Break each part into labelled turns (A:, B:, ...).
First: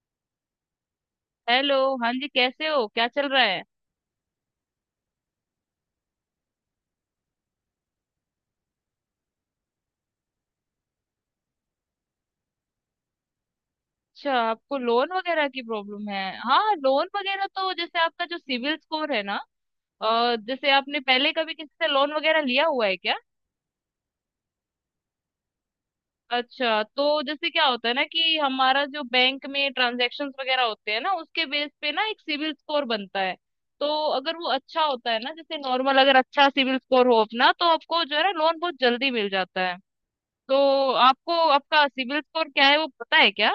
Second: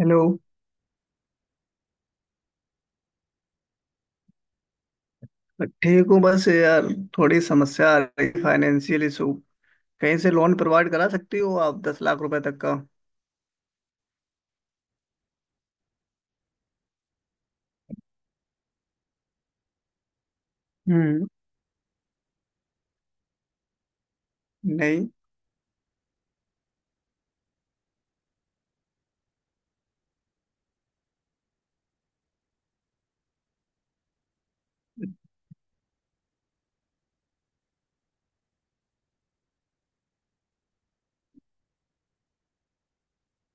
A: Hello.
B: Hello. हाँ जी, कैसे हो? क्या चल रहा है?
A: ठीक हूँ बस यार, थोड़ी समस्या आ रही है, फाइनेंशियल इशू। कहीं से लोन प्रोवाइड करा सकती हो आप 10 लाख रुपए तक का?
B: अच्छा, आपको लोन वगैरह की प्रॉब्लम है। हाँ लोन वगैरह तो जैसे आपका जो सिविल स्कोर है ना, जैसे आपने
A: हम्म।
B: पहले कभी किसी से लोन वगैरह लिया हुआ है क्या?
A: नहीं।
B: अच्छा, तो जैसे क्या होता है ना कि हमारा जो बैंक में ट्रांजैक्शंस वगैरह होते हैं ना, उसके बेस पे ना एक सिविल स्कोर बनता है। तो अगर वो अच्छा होता है ना, जैसे नॉर्मल अगर अच्छा सिविल स्कोर हो अपना तो आपको जो है ना लोन बहुत जल्दी मिल जाता है। तो आपको आपका सिविल स्कोर क्या है वो पता है क्या?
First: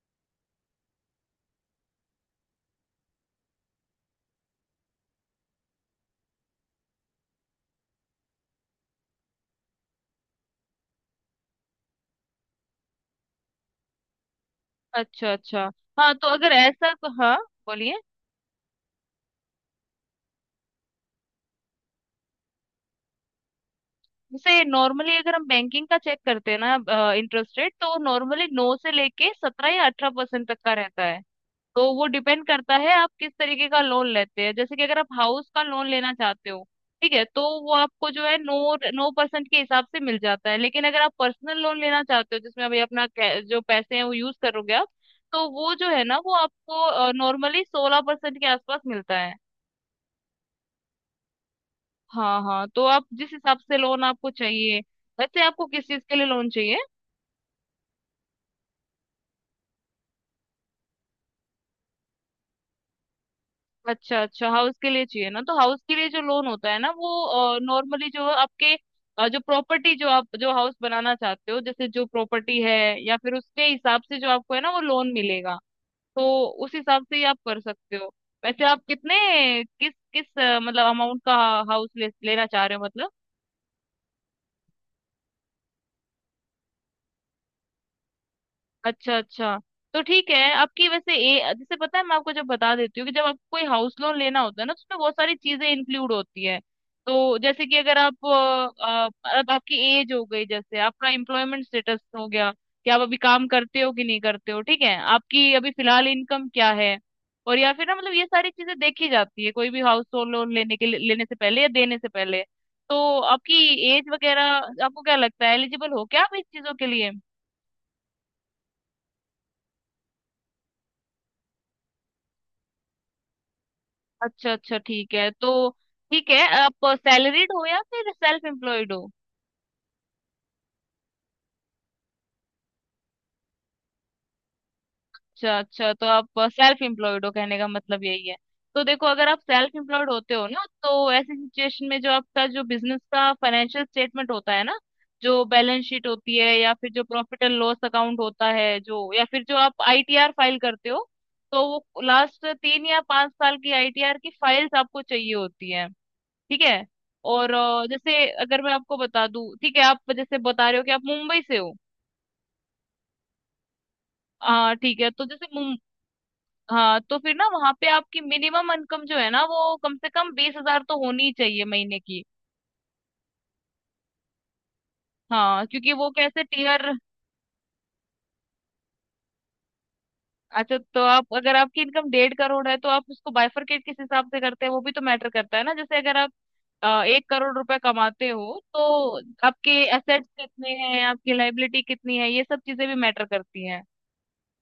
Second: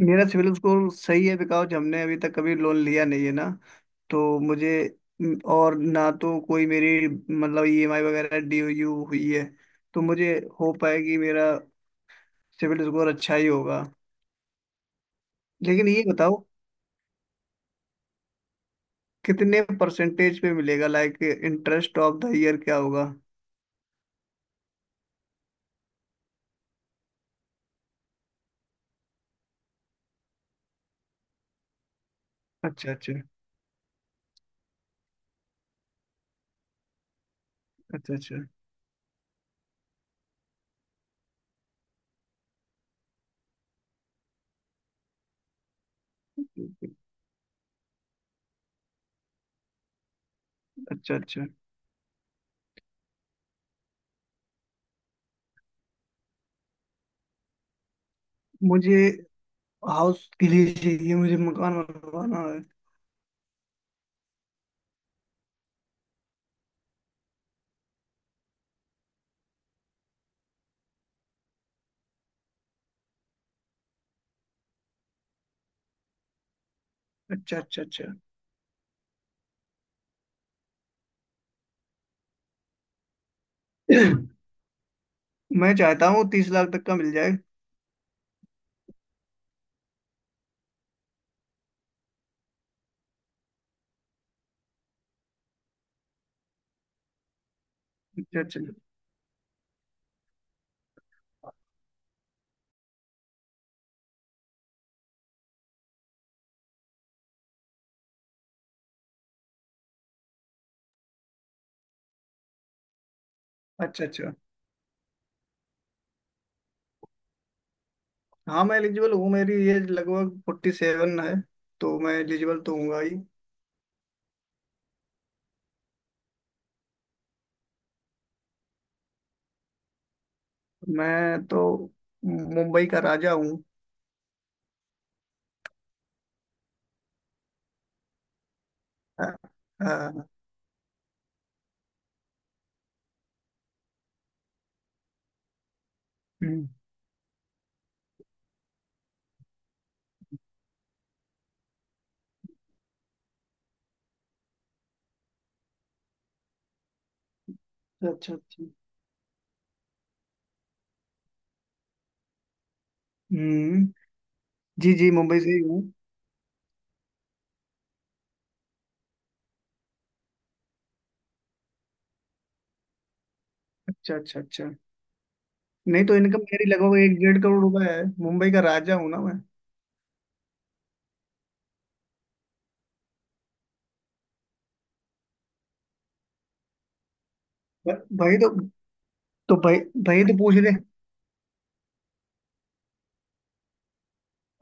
A: मेरा सिविल स्कोर सही है बिकॉज हमने अभी तक कभी लोन लिया नहीं है ना। तो मुझे और ना तो कोई मेरी मतलब ईएमआई वगैरह ड्यू हुई है। तो मुझे होप है कि मेरा सिविल स्कोर अच्छा ही होगा।
B: अच्छा अच्छा।
A: लेकिन ये
B: हाँ तो
A: बताओ,
B: अगर ऐसा तो हाँ, बोलिए।
A: कितने परसेंटेज पे मिलेगा, like interest of the year क्या होगा?
B: जैसे नॉर्मली अगर हम बैंकिंग का चेक करते हैं ना इंटरेस्ट रेट, तो नॉर्मली नौ से लेके 17 या 18% तक का रहता है। तो वो डिपेंड करता
A: अच्छा
B: है
A: अच्छा।
B: आप किस तरीके का लोन लेते हैं, जैसे कि अगर आप हाउस का लोन लेना चाहते हो। ठीक है, तो वो आपको
A: अच्छा
B: जो है
A: अच्छा।
B: 9 9% के हिसाब से मिल जाता है, लेकिन अगर आप पर्सनल लोन लेना चाहते हो जिसमें अभी अपना जो पैसे हैं वो यूज करोगे आप, तो वो जो है ना वो आपको नॉर्मली 16% के आसपास मिलता है।
A: अच्छा अच्छा।
B: हाँ हाँ, तो आप जिस हिसाब से लोन आपको चाहिए, वैसे आपको किस चीज के लिए लोन चाहिए?
A: मुझे हाउस के लिए चाहिए, मुझे मकान बनवाना है।
B: अच्छा अच्छा, हाउस के लिए चाहिए ना, तो हाउस के लिए जो लोन होता है ना वो नॉर्मली जो आपके जो प्रॉपर्टी जो आप जो हाउस बनाना चाहते हो जैसे जो प्रॉपर्टी है, या फिर उसके हिसाब से जो आपको है ना वो लोन मिलेगा। तो उस हिसाब से ही आप
A: अच्छा
B: कर
A: अच्छा
B: सकते
A: अच्छा।
B: हो। वैसे आप कितने किस किस मतलब अमाउंट का हाउस लेना चाह रहे हो मतलब?
A: मैं चाहता हूँ 30 लाख तक का मिल जाए।
B: अच्छा अच्छा, तो ठीक है। आपकी वैसे ए जैसे पता है मैं आपको जब बता देती हूँ कि जब आपको कोई हाउस लोन लेना होता है ना, तो उसमें बहुत सारी चीजें इंक्लूड होती है। तो जैसे कि अगर आप
A: अच्छा अच्छा
B: अब आपकी एज हो गई, जैसे आपका एम्प्लॉयमेंट स्टेटस हो गया कि आप अभी काम करते हो कि नहीं करते हो, ठीक है। आपकी अभी फिलहाल इनकम क्या है, और या फिर ना मतलब ये सारी चीजें देखी जाती है कोई भी हाउस लोन लेने के लेने से पहले या देने से पहले। तो आपकी एज
A: अच्छा अच्छा।
B: वगैरह आपको क्या लगता है एलिजिबल हो क्या आप इस चीजों के लिए?
A: हाँ मैं एलिजिबल हूँ, मेरी एज लगभग 47 है। तो मैं एलिजिबल तो हूँगा ही।
B: अच्छा अच्छा, ठीक है तो, ठीक है। आप सैलरीड हो या फिर सेल्फ एम्प्लॉयड हो?
A: मैं तो मुंबई का राजा हूँ।
B: अच्छा अच्छा, तो आप सेल्फ एम्प्लॉयड हो कहने का मतलब यही है। तो देखो अगर
A: हाँ,
B: आप सेल्फ एम्प्लॉयड
A: हाँ,
B: होते हो ना, तो ऐसी सिचुएशन में जो आपका जो बिजनेस का फाइनेंशियल स्टेटमेंट होता है ना, जो बैलेंस शीट होती है
A: हम्म,
B: या फिर जो प्रॉफिट एंड लॉस अकाउंट होता है जो, या फिर जो आप आईटीआर फाइल करते हो, तो वो लास्ट 3 या 5 साल की आईटीआर की फाइल्स आपको चाहिए होती है। ठीक है। और जैसे
A: अच्छा
B: अगर
A: अच्छा।
B: मैं आपको बता दूं ठीक है, आप जैसे बता रहे हो कि आप मुंबई से हो।
A: हम्म।
B: हाँ
A: जी
B: ठीक है,
A: जी,
B: तो
A: मुंबई
B: जैसे
A: से ही हूँ।
B: हाँ तो फिर ना वहां पे आपकी मिनिमम इनकम जो है ना, वो कम से कम 20,000 तो होनी ही चाहिए महीने की।
A: अच्छा अच्छा अच्छा।
B: हाँ क्योंकि
A: नहीं
B: वो
A: तो इनकम
B: कैसे
A: मेरी
B: टीयर,
A: लगभग एक डेढ़ करोड़ रुपए है, मुंबई का राजा हूँ ना मैं।
B: अच्छा तो आप अगर आपकी इनकम 1.5 करोड़ है तो आप उसको बाइफरकेट किस हिसाब से करते हैं वो भी तो मैटर करता है ना। जैसे अगर आप 1 करोड़ रुपए
A: भ-
B: कमाते
A: भाई तो।
B: हो तो आपके
A: भाई, भाई
B: एसेट्स
A: तो पूछ
B: कितने
A: रहे।
B: हैं, आपकी लाइबिलिटी कितनी है, ये सब चीजें भी मैटर करती हैं।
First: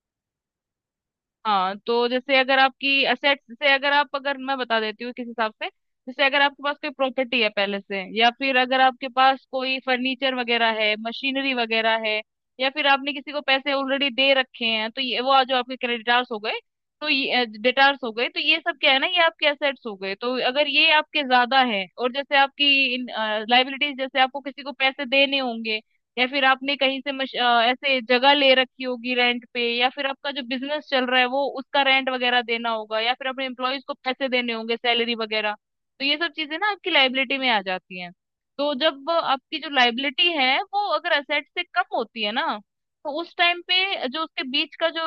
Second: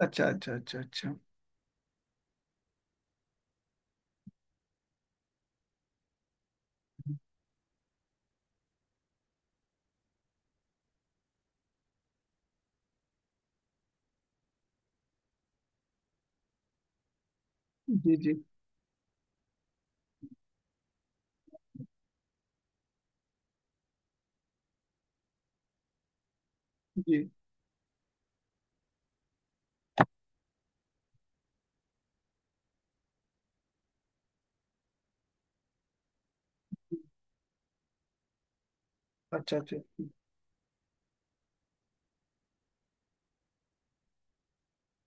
A: अच्छा अच्छा अच्छा अच्छा।
B: हाँ तो जैसे अगर आपकी असेट्स से अगर आप अगर मैं बता देती हूँ किस हिसाब से, जैसे अगर आपके पास कोई प्रॉपर्टी है पहले से, या फिर अगर आपके पास कोई फर्नीचर वगैरह है मशीनरी वगैरह है, या फिर आपने किसी को पैसे ऑलरेडी दे रखे हैं, तो ये वो आज जो आपके क्रेडिटार्स हो गए, तो ये डेटार्स हो
A: जी
B: गए,
A: जी।
B: तो ये सब क्या है ना ये आपके एसेट्स हो गए। तो अगर ये आपके ज्यादा है और जैसे आपकी लाइबिलिटीज, जैसे आपको किसी को पैसे देने होंगे, या फिर आपने कहीं से
A: जी।
B: ऐसे जगह ले रखी होगी रेंट पे, या फिर आपका जो बिजनेस चल रहा है वो उसका रेंट वगैरह देना होगा, या फिर अपने एम्प्लॉयज को पैसे देने होंगे सैलरी वगैरह, तो ये सब चीजें ना आपकी लाइबिलिटी में आ जाती हैं। तो जब
A: अच्छा
B: आपकी जो
A: अच्छा
B: लाइबिलिटी है वो अगर असेट से कम होती है ना, तो उस टाइम पे जो उसके बीच का जो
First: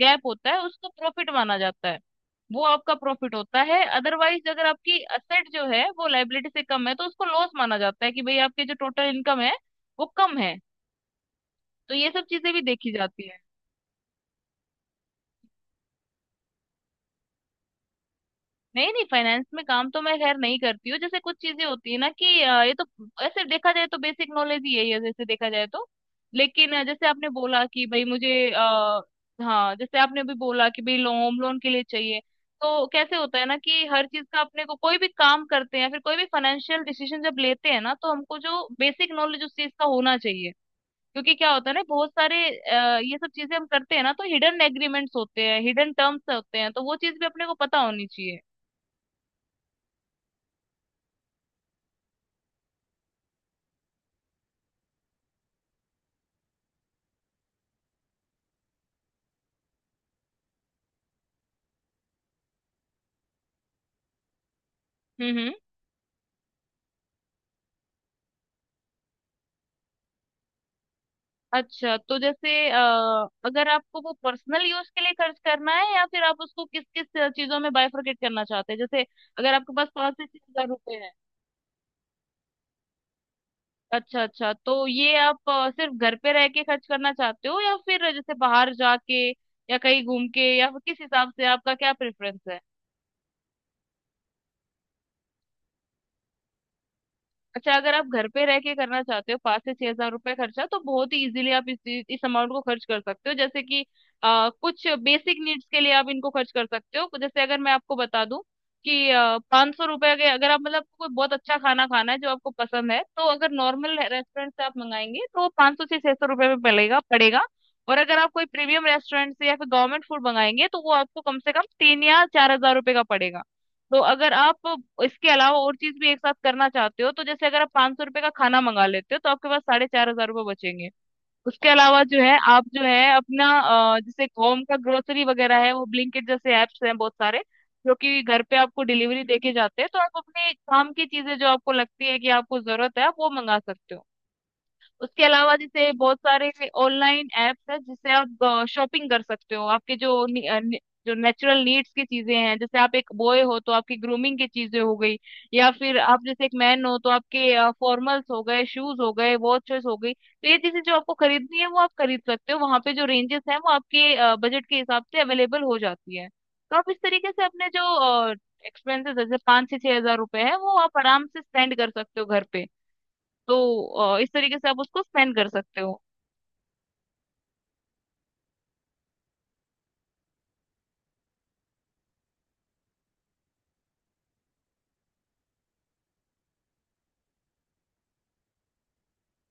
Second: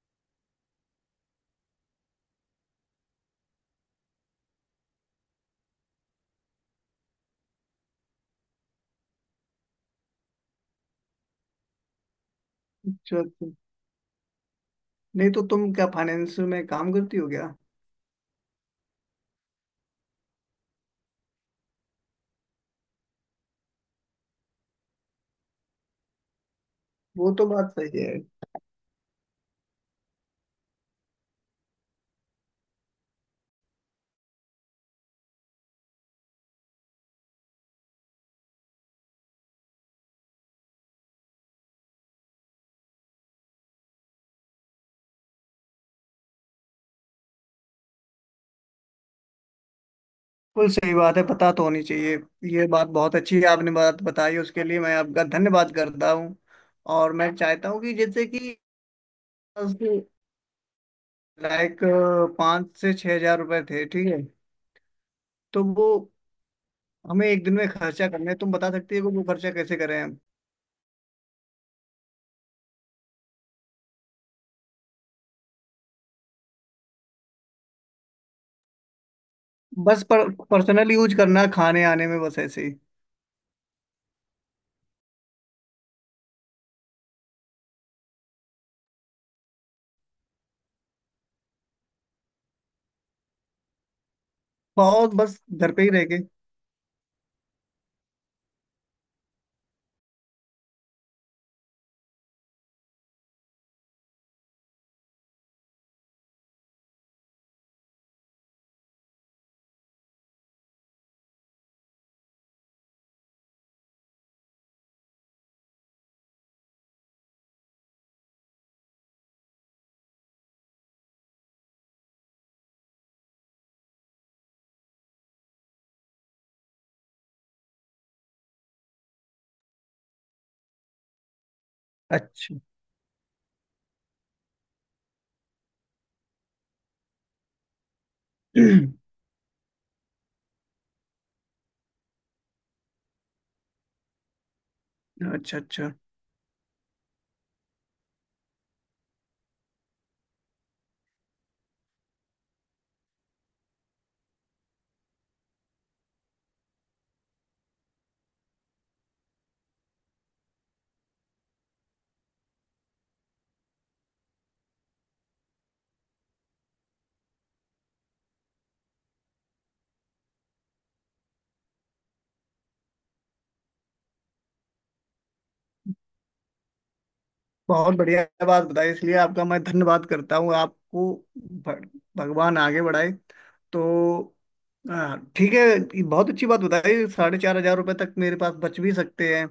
B: गैप होता है उसको प्रॉफिट माना जाता है, वो आपका प्रॉफिट होता है। अदरवाइज अगर आपकी असेट जो है वो लाइबिलिटी से कम है तो उसको लॉस माना जाता है कि भाई आपके जो टोटल इनकम है वो कम है। तो ये सब चीजें भी देखी
A: अच्छा
B: जाती है।
A: अच्छा। नहीं तो तुम क्या फाइनेंस में काम करती हो क्या?
B: नहीं नहीं, फाइनेंस में काम तो मैं खैर नहीं करती हूँ। जैसे कुछ चीजें होती है ना कि ये तो ऐसे देखा जाए तो बेसिक नॉलेज ही है ये, जैसे देखा जाए तो। लेकिन जैसे आपने
A: वो तो
B: बोला
A: बात
B: कि
A: सही
B: भाई
A: है।
B: मुझे हाँ जैसे आपने अभी बोला कि भाई लोन होम लोन के लिए चाहिए। तो कैसे होता है ना कि हर चीज का अपने को कोई भी काम करते हैं या फिर कोई भी फाइनेंशियल डिसीजन जब लेते हैं ना, तो हमको जो बेसिक नॉलेज उस चीज का होना चाहिए। क्योंकि क्या होता है ना, बहुत सारे ये सब चीजें हम करते हैं ना, तो हिडन एग्रीमेंट्स होते हैं, हिडन टर्म्स होते हैं, तो वो चीज भी अपने को पता होनी चाहिए।
A: बिल्कुल सही बात है, पता तो होनी चाहिए। ये बात बहुत अच्छी है आपने बात बताई, उसके लिए मैं आपका धन्यवाद करता हूँ। और मैं चाहता हूँ कि जैसे कि लाइक 5 से 6 हजार रुपए थे, ठीक है?
B: हम्म।
A: तो वो हमें एक दिन में खर्चा करने हैं। तुम बता सकती हो कि वो खर्चा कैसे करें?
B: अच्छा तो जैसे अगर आपको वो पर्सनल यूज के लिए खर्च करना है या फिर आप उसको किस किस चीजों में बाइफरकेट करना चाहते हैं? जैसे अगर आपके पास
A: बस
B: पाँच से छह हजार
A: पर्सनल
B: रुपए हैं।
A: यूज करना, खाने आने में, बस ऐसे ही।
B: अच्छा अच्छा, तो ये आप सिर्फ घर पे रह के खर्च करना चाहते हो या फिर जैसे बाहर जाके या कहीं घूम के, या फिर किस हिसाब से आपका क्या प्रेफरेंस है?
A: बहुत बस घर पे ही रह के।
B: अच्छा, अगर आप घर पे रह के करना चाहते हो 5 से 6 हजार रुपए खर्चा, तो बहुत ही इजीली आप इस अमाउंट को खर्च कर सकते हो। जैसे कि कुछ बेसिक नीड्स के लिए आप इनको खर्च कर सकते हो। जैसे अगर मैं आपको बता दूं कि 500 रुपए के अगर आप मतलब कोई बहुत अच्छा खाना खाना है जो आपको पसंद है, तो अगर नॉर्मल रेस्टोरेंट से आप मंगाएंगे तो 500 से 600 रुपए में पड़ेगा पड़ेगा। और अगर आप कोई प्रीमियम रेस्टोरेंट से या फिर गवर्नमेंट फूड मंगाएंगे तो वो आपको कम से कम 3 या 4 हजार रुपए का पड़ेगा। तो अगर आप इसके अलावा और चीज भी एक साथ करना चाहते हो तो जैसे अगर आप 500 रुपये का खाना मंगा लेते हो तो आपके पास 4,500 रुपये बचेंगे। उसके अलावा जो है
A: अच्छा।
B: आप जो है अपना जैसे होम का ग्रोसरी वगैरह है वो ब्लिंकिट जैसे एप्स हैं बहुत सारे, जो कि घर पे आपको डिलीवरी देके जाते हैं। तो आप अपने काम की चीजें जो आपको लगती है कि आपको जरूरत है आप वो मंगा सकते हो। उसके अलावा
A: अच्छा
B: जैसे
A: अच्छा।
B: बहुत सारे ऑनलाइन एप्स है जिससे आप शॉपिंग कर सकते हो आपके जो जो नेचुरल नीड्स की चीजें हैं, जैसे आप एक बॉय हो तो आपकी ग्रूमिंग की चीजें हो गई, या फिर आप जैसे एक मैन हो तो आपके फॉर्मल्स हो गए, शूज हो गए, वॉचेस हो गई, तो ये चीजें जो आपको खरीदनी है वो आप खरीद सकते हो। वहां पे जो रेंजेस हैं वो आपके बजट के हिसाब से अवेलेबल हो जाती है। तो आप इस तरीके से अपने जो एक्सपेंसेस जैसे 5 से 6 हजार रुपए है वो आप आराम से स्पेंड कर सकते हो घर पे। तो इस तरीके से आप उसको स्पेंड कर सकते हो।
A: बहुत बढ़िया बात बताई, इसलिए आपका मैं धन्यवाद करता हूँ आपको। भगवान आगे बढ़ाए। तो ठीक है, ये बहुत अच्छी बात बताई, साढ़े 4 हजार रुपये तक मेरे पास बच भी सकते हैं।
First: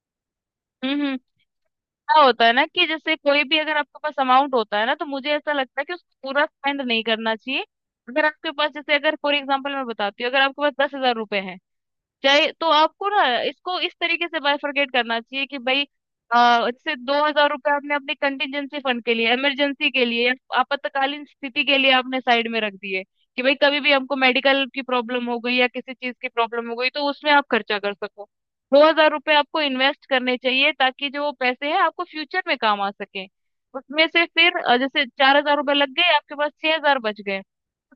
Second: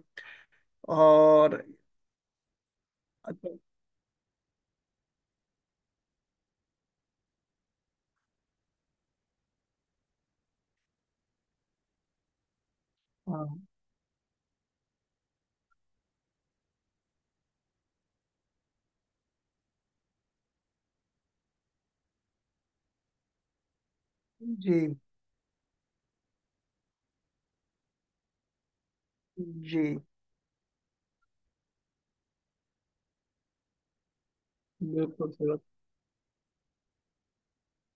B: हम्म।
A: और
B: क्या होता है ना कि जैसे कोई
A: अच्छा।
B: भी अगर आपके पास अमाउंट होता है ना, तो मुझे ऐसा लगता है कि उसको पूरा स्पेंड नहीं करना चाहिए। अगर आपके पास जैसे अगर फॉर एग्जाम्पल मैं बताती हूँ, अगर आपके पास 10,000 रुपए हैं चाहे, तो आपको ना
A: हाँ
B: इसको इस तरीके से बाइफरकेट करना चाहिए कि भाई जैसे 2,000 रुपये आपने अपने कंटिजेंसी फंड के लिए, इमरजेंसी के लिए, आपातकालीन स्थिति के लिए आपने साइड में रख दिए कि भाई कभी भी हमको मेडिकल
A: जी
B: की प्रॉब्लम हो गई या किसी चीज की प्रॉब्लम हो गई तो उसमें आप खर्चा कर सको। 2,000 रुपये आपको
A: जी,
B: इन्वेस्ट करने चाहिए ताकि जो वो पैसे हैं आपको फ्यूचर में काम आ सके। उसमें से फिर जैसे
A: बिल्कुल
B: चार
A: सही
B: हजार
A: बात।
B: रुपये लग गए आपके पास 6,000 बच गए।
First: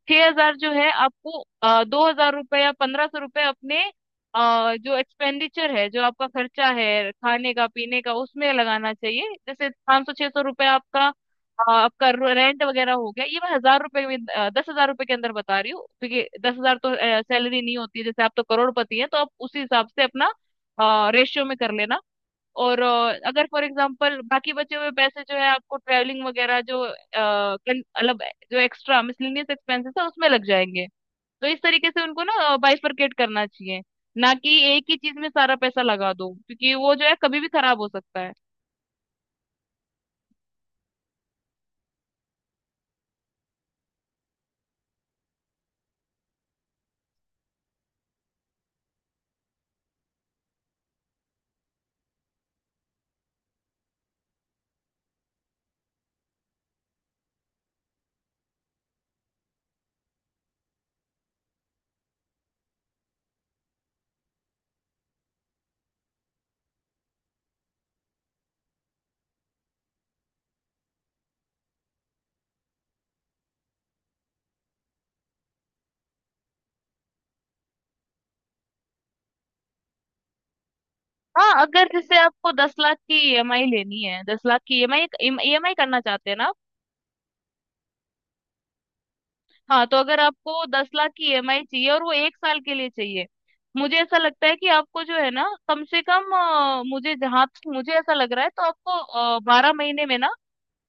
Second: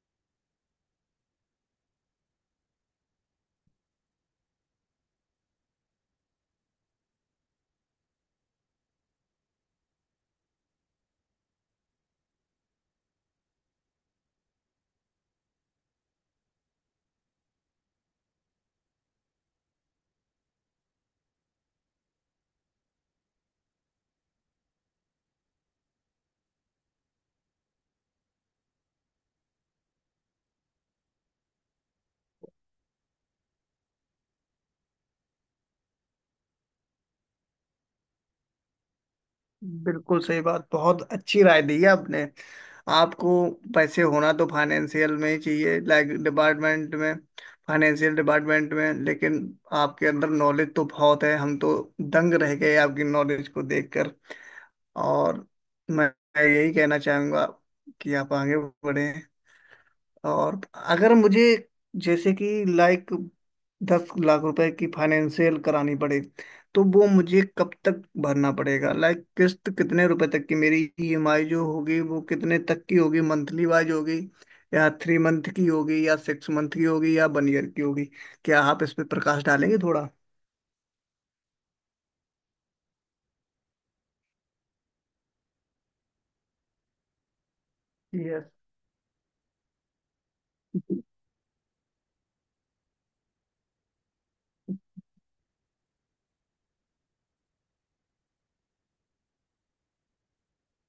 B: 6,000 जो है आपको 2,000 रुपए या 1,500 रुपए अपने जो एक्सपेंडिचर है जो आपका खर्चा है खाने का पीने का उसमें लगाना चाहिए। जैसे 500 600 रुपये आपका आपका रेंट वगैरह हो गया। ये मैं हजार रुपए में 10,000 रुपए के अंदर बता रही हूँ क्योंकि 10,000 तो सैलरी नहीं होती है, जैसे आप तो करोड़पति हैं तो आप उसी हिसाब से अपना रेशियो में कर लेना। और अगर फॉर एग्जांपल बाकी बचे हुए पैसे जो है आपको ट्रैवलिंग वगैरह जो मतलब जो एक्स्ट्रा मिसलिनियस एक्सपेंसेस है उसमें लग जाएंगे। तो इस तरीके से उनको ना बाइफरकेट करना चाहिए, ना कि एक ही चीज में सारा पैसा लगा दो क्योंकि वो जो है कभी भी खराब हो सकता है।
A: बिल्कुल सही बात, बहुत अच्छी राय दी है आपने। आपको पैसे होना तो फाइनेंशियल में ही चाहिए, लाइक डिपार्टमेंट में, फाइनेंशियल डिपार्टमेंट में। लेकिन आपके अंदर नॉलेज तो बहुत है, हम तो दंग रह गए आपकी नॉलेज को देखकर। और मैं मैं यही कहना चाहूँगा कि आप आगे बढ़े। और अगर मुझे जैसे कि लाइक 10 लाख रुपए की फाइनेंशियल करानी पड़े, तो वो मुझे कब तक भरना पड़ेगा? लाइक किस्त कितने रुपए तक की? मेरी ईएमआई जो होगी वो कितने तक की होगी? मंथली वाइज होगी या 3 मंथ की होगी या 6 मंथ की होगी या 1 ईयर की होगी? क्या आप इस पे प्रकाश डालेंगे थोड़ा?
B: हाँ अगर जैसे आपको 10 लाख की ईएमआई लेनी है, 10 लाख की ईएमआई ईएमआई करना चाहते हैं ना आप?
A: यस।
B: हाँ तो अगर आपको दस लाख की ईएमआई चाहिए और वो 1 साल के लिए चाहिए, मुझे ऐसा लगता है कि आपको जो है ना कम से कम मुझे जहां तक मुझे ऐसा लग रहा है तो आपको 12 महीने में ना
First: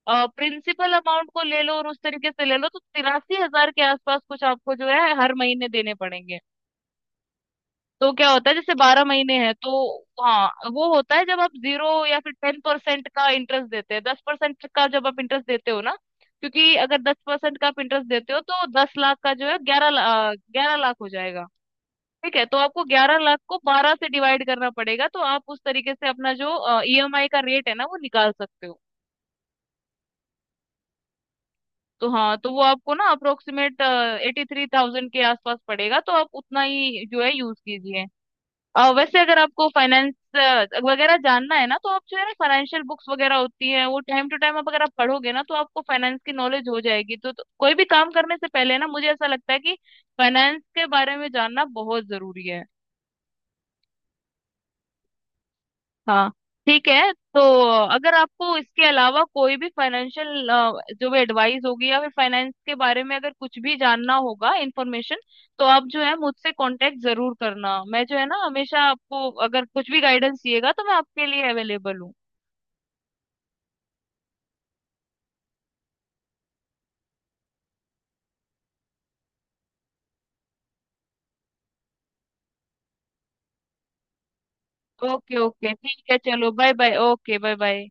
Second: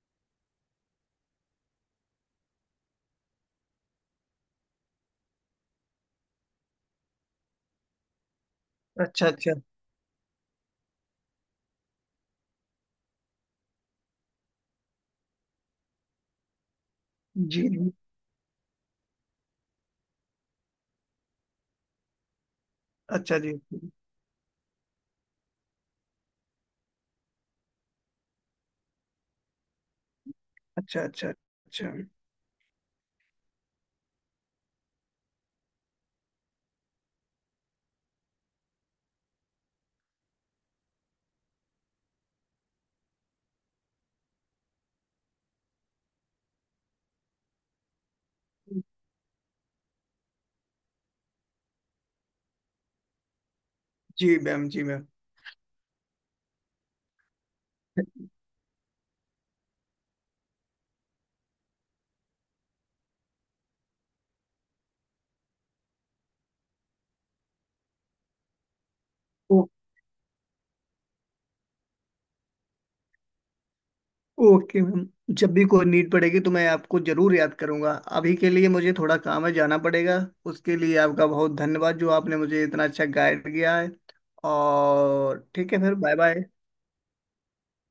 B: प्रिंसिपल अमाउंट को ले लो और उस तरीके से ले लो तो 83,000 के आसपास कुछ आपको जो है हर महीने देने पड़ेंगे। तो क्या होता है जैसे बारह
A: अच्छा
B: महीने हैं
A: अच्छा।
B: तो, हाँ वो होता है जब आप 0 या फिर 10% का इंटरेस्ट देते हैं। 10% का जब आप इंटरेस्ट देते हो ना, क्योंकि अगर 10%
A: जी
B: का आप
A: जी।
B: इंटरेस्ट देते हो तो 10 लाख का जो है 11 लाख हो जाएगा। ठीक है, तो आपको ग्यारह
A: अच्छा
B: लाख
A: जी।
B: को 12 से डिवाइड करना पड़ेगा तो आप उस तरीके से अपना जो ईएमआई का रेट है ना वो निकाल सकते हो।
A: अच्छा अच्छा अच्छा।
B: तो हाँ, तो वो आपको ना अप्रोक्सीमेट 83,000 के आसपास पड़ेगा, तो आप उतना ही जो है यूज कीजिए। वैसे अगर आपको फाइनेंस वगैरह जानना है ना, तो आप जो है ना फाइनेंशियल बुक्स वगैरह होती है वो टाइम टू टाइम आप अगर आप पढ़ोगे ना तो आपको फाइनेंस की नॉलेज हो जाएगी। तो कोई भी काम करने से पहले ना मुझे ऐसा लगता है कि फाइनेंस के बारे में जानना बहुत जरूरी है।
A: जी मैम जी मैम।
B: हाँ, ठीक है। तो अगर आपको इसके अलावा कोई भी फाइनेंशियल जो भी एडवाइस होगी या फिर फाइनेंस के बारे में अगर कुछ भी जानना होगा इंफॉर्मेशन, तो आप जो है मुझसे कांटेक्ट जरूर करना। मैं जो है ना हमेशा आपको, अगर कुछ भी गाइडेंस चाहिएगा तो मैं आपके लिए अवेलेबल हूँ।
A: ओके मैम, जब भी कोई नीड पड़ेगी तो मैं आपको जरूर याद करूंगा। अभी के लिए मुझे थोड़ा काम है, जाना पड़ेगा। उसके लिए आपका बहुत धन्यवाद, जो आपने मुझे इतना अच्छा गाइड किया है।
B: ओके
A: और
B: ओके,
A: ठीक है, फिर
B: ठीक
A: बाय
B: है
A: बाय।
B: चलो, bye bye, okay bye bye.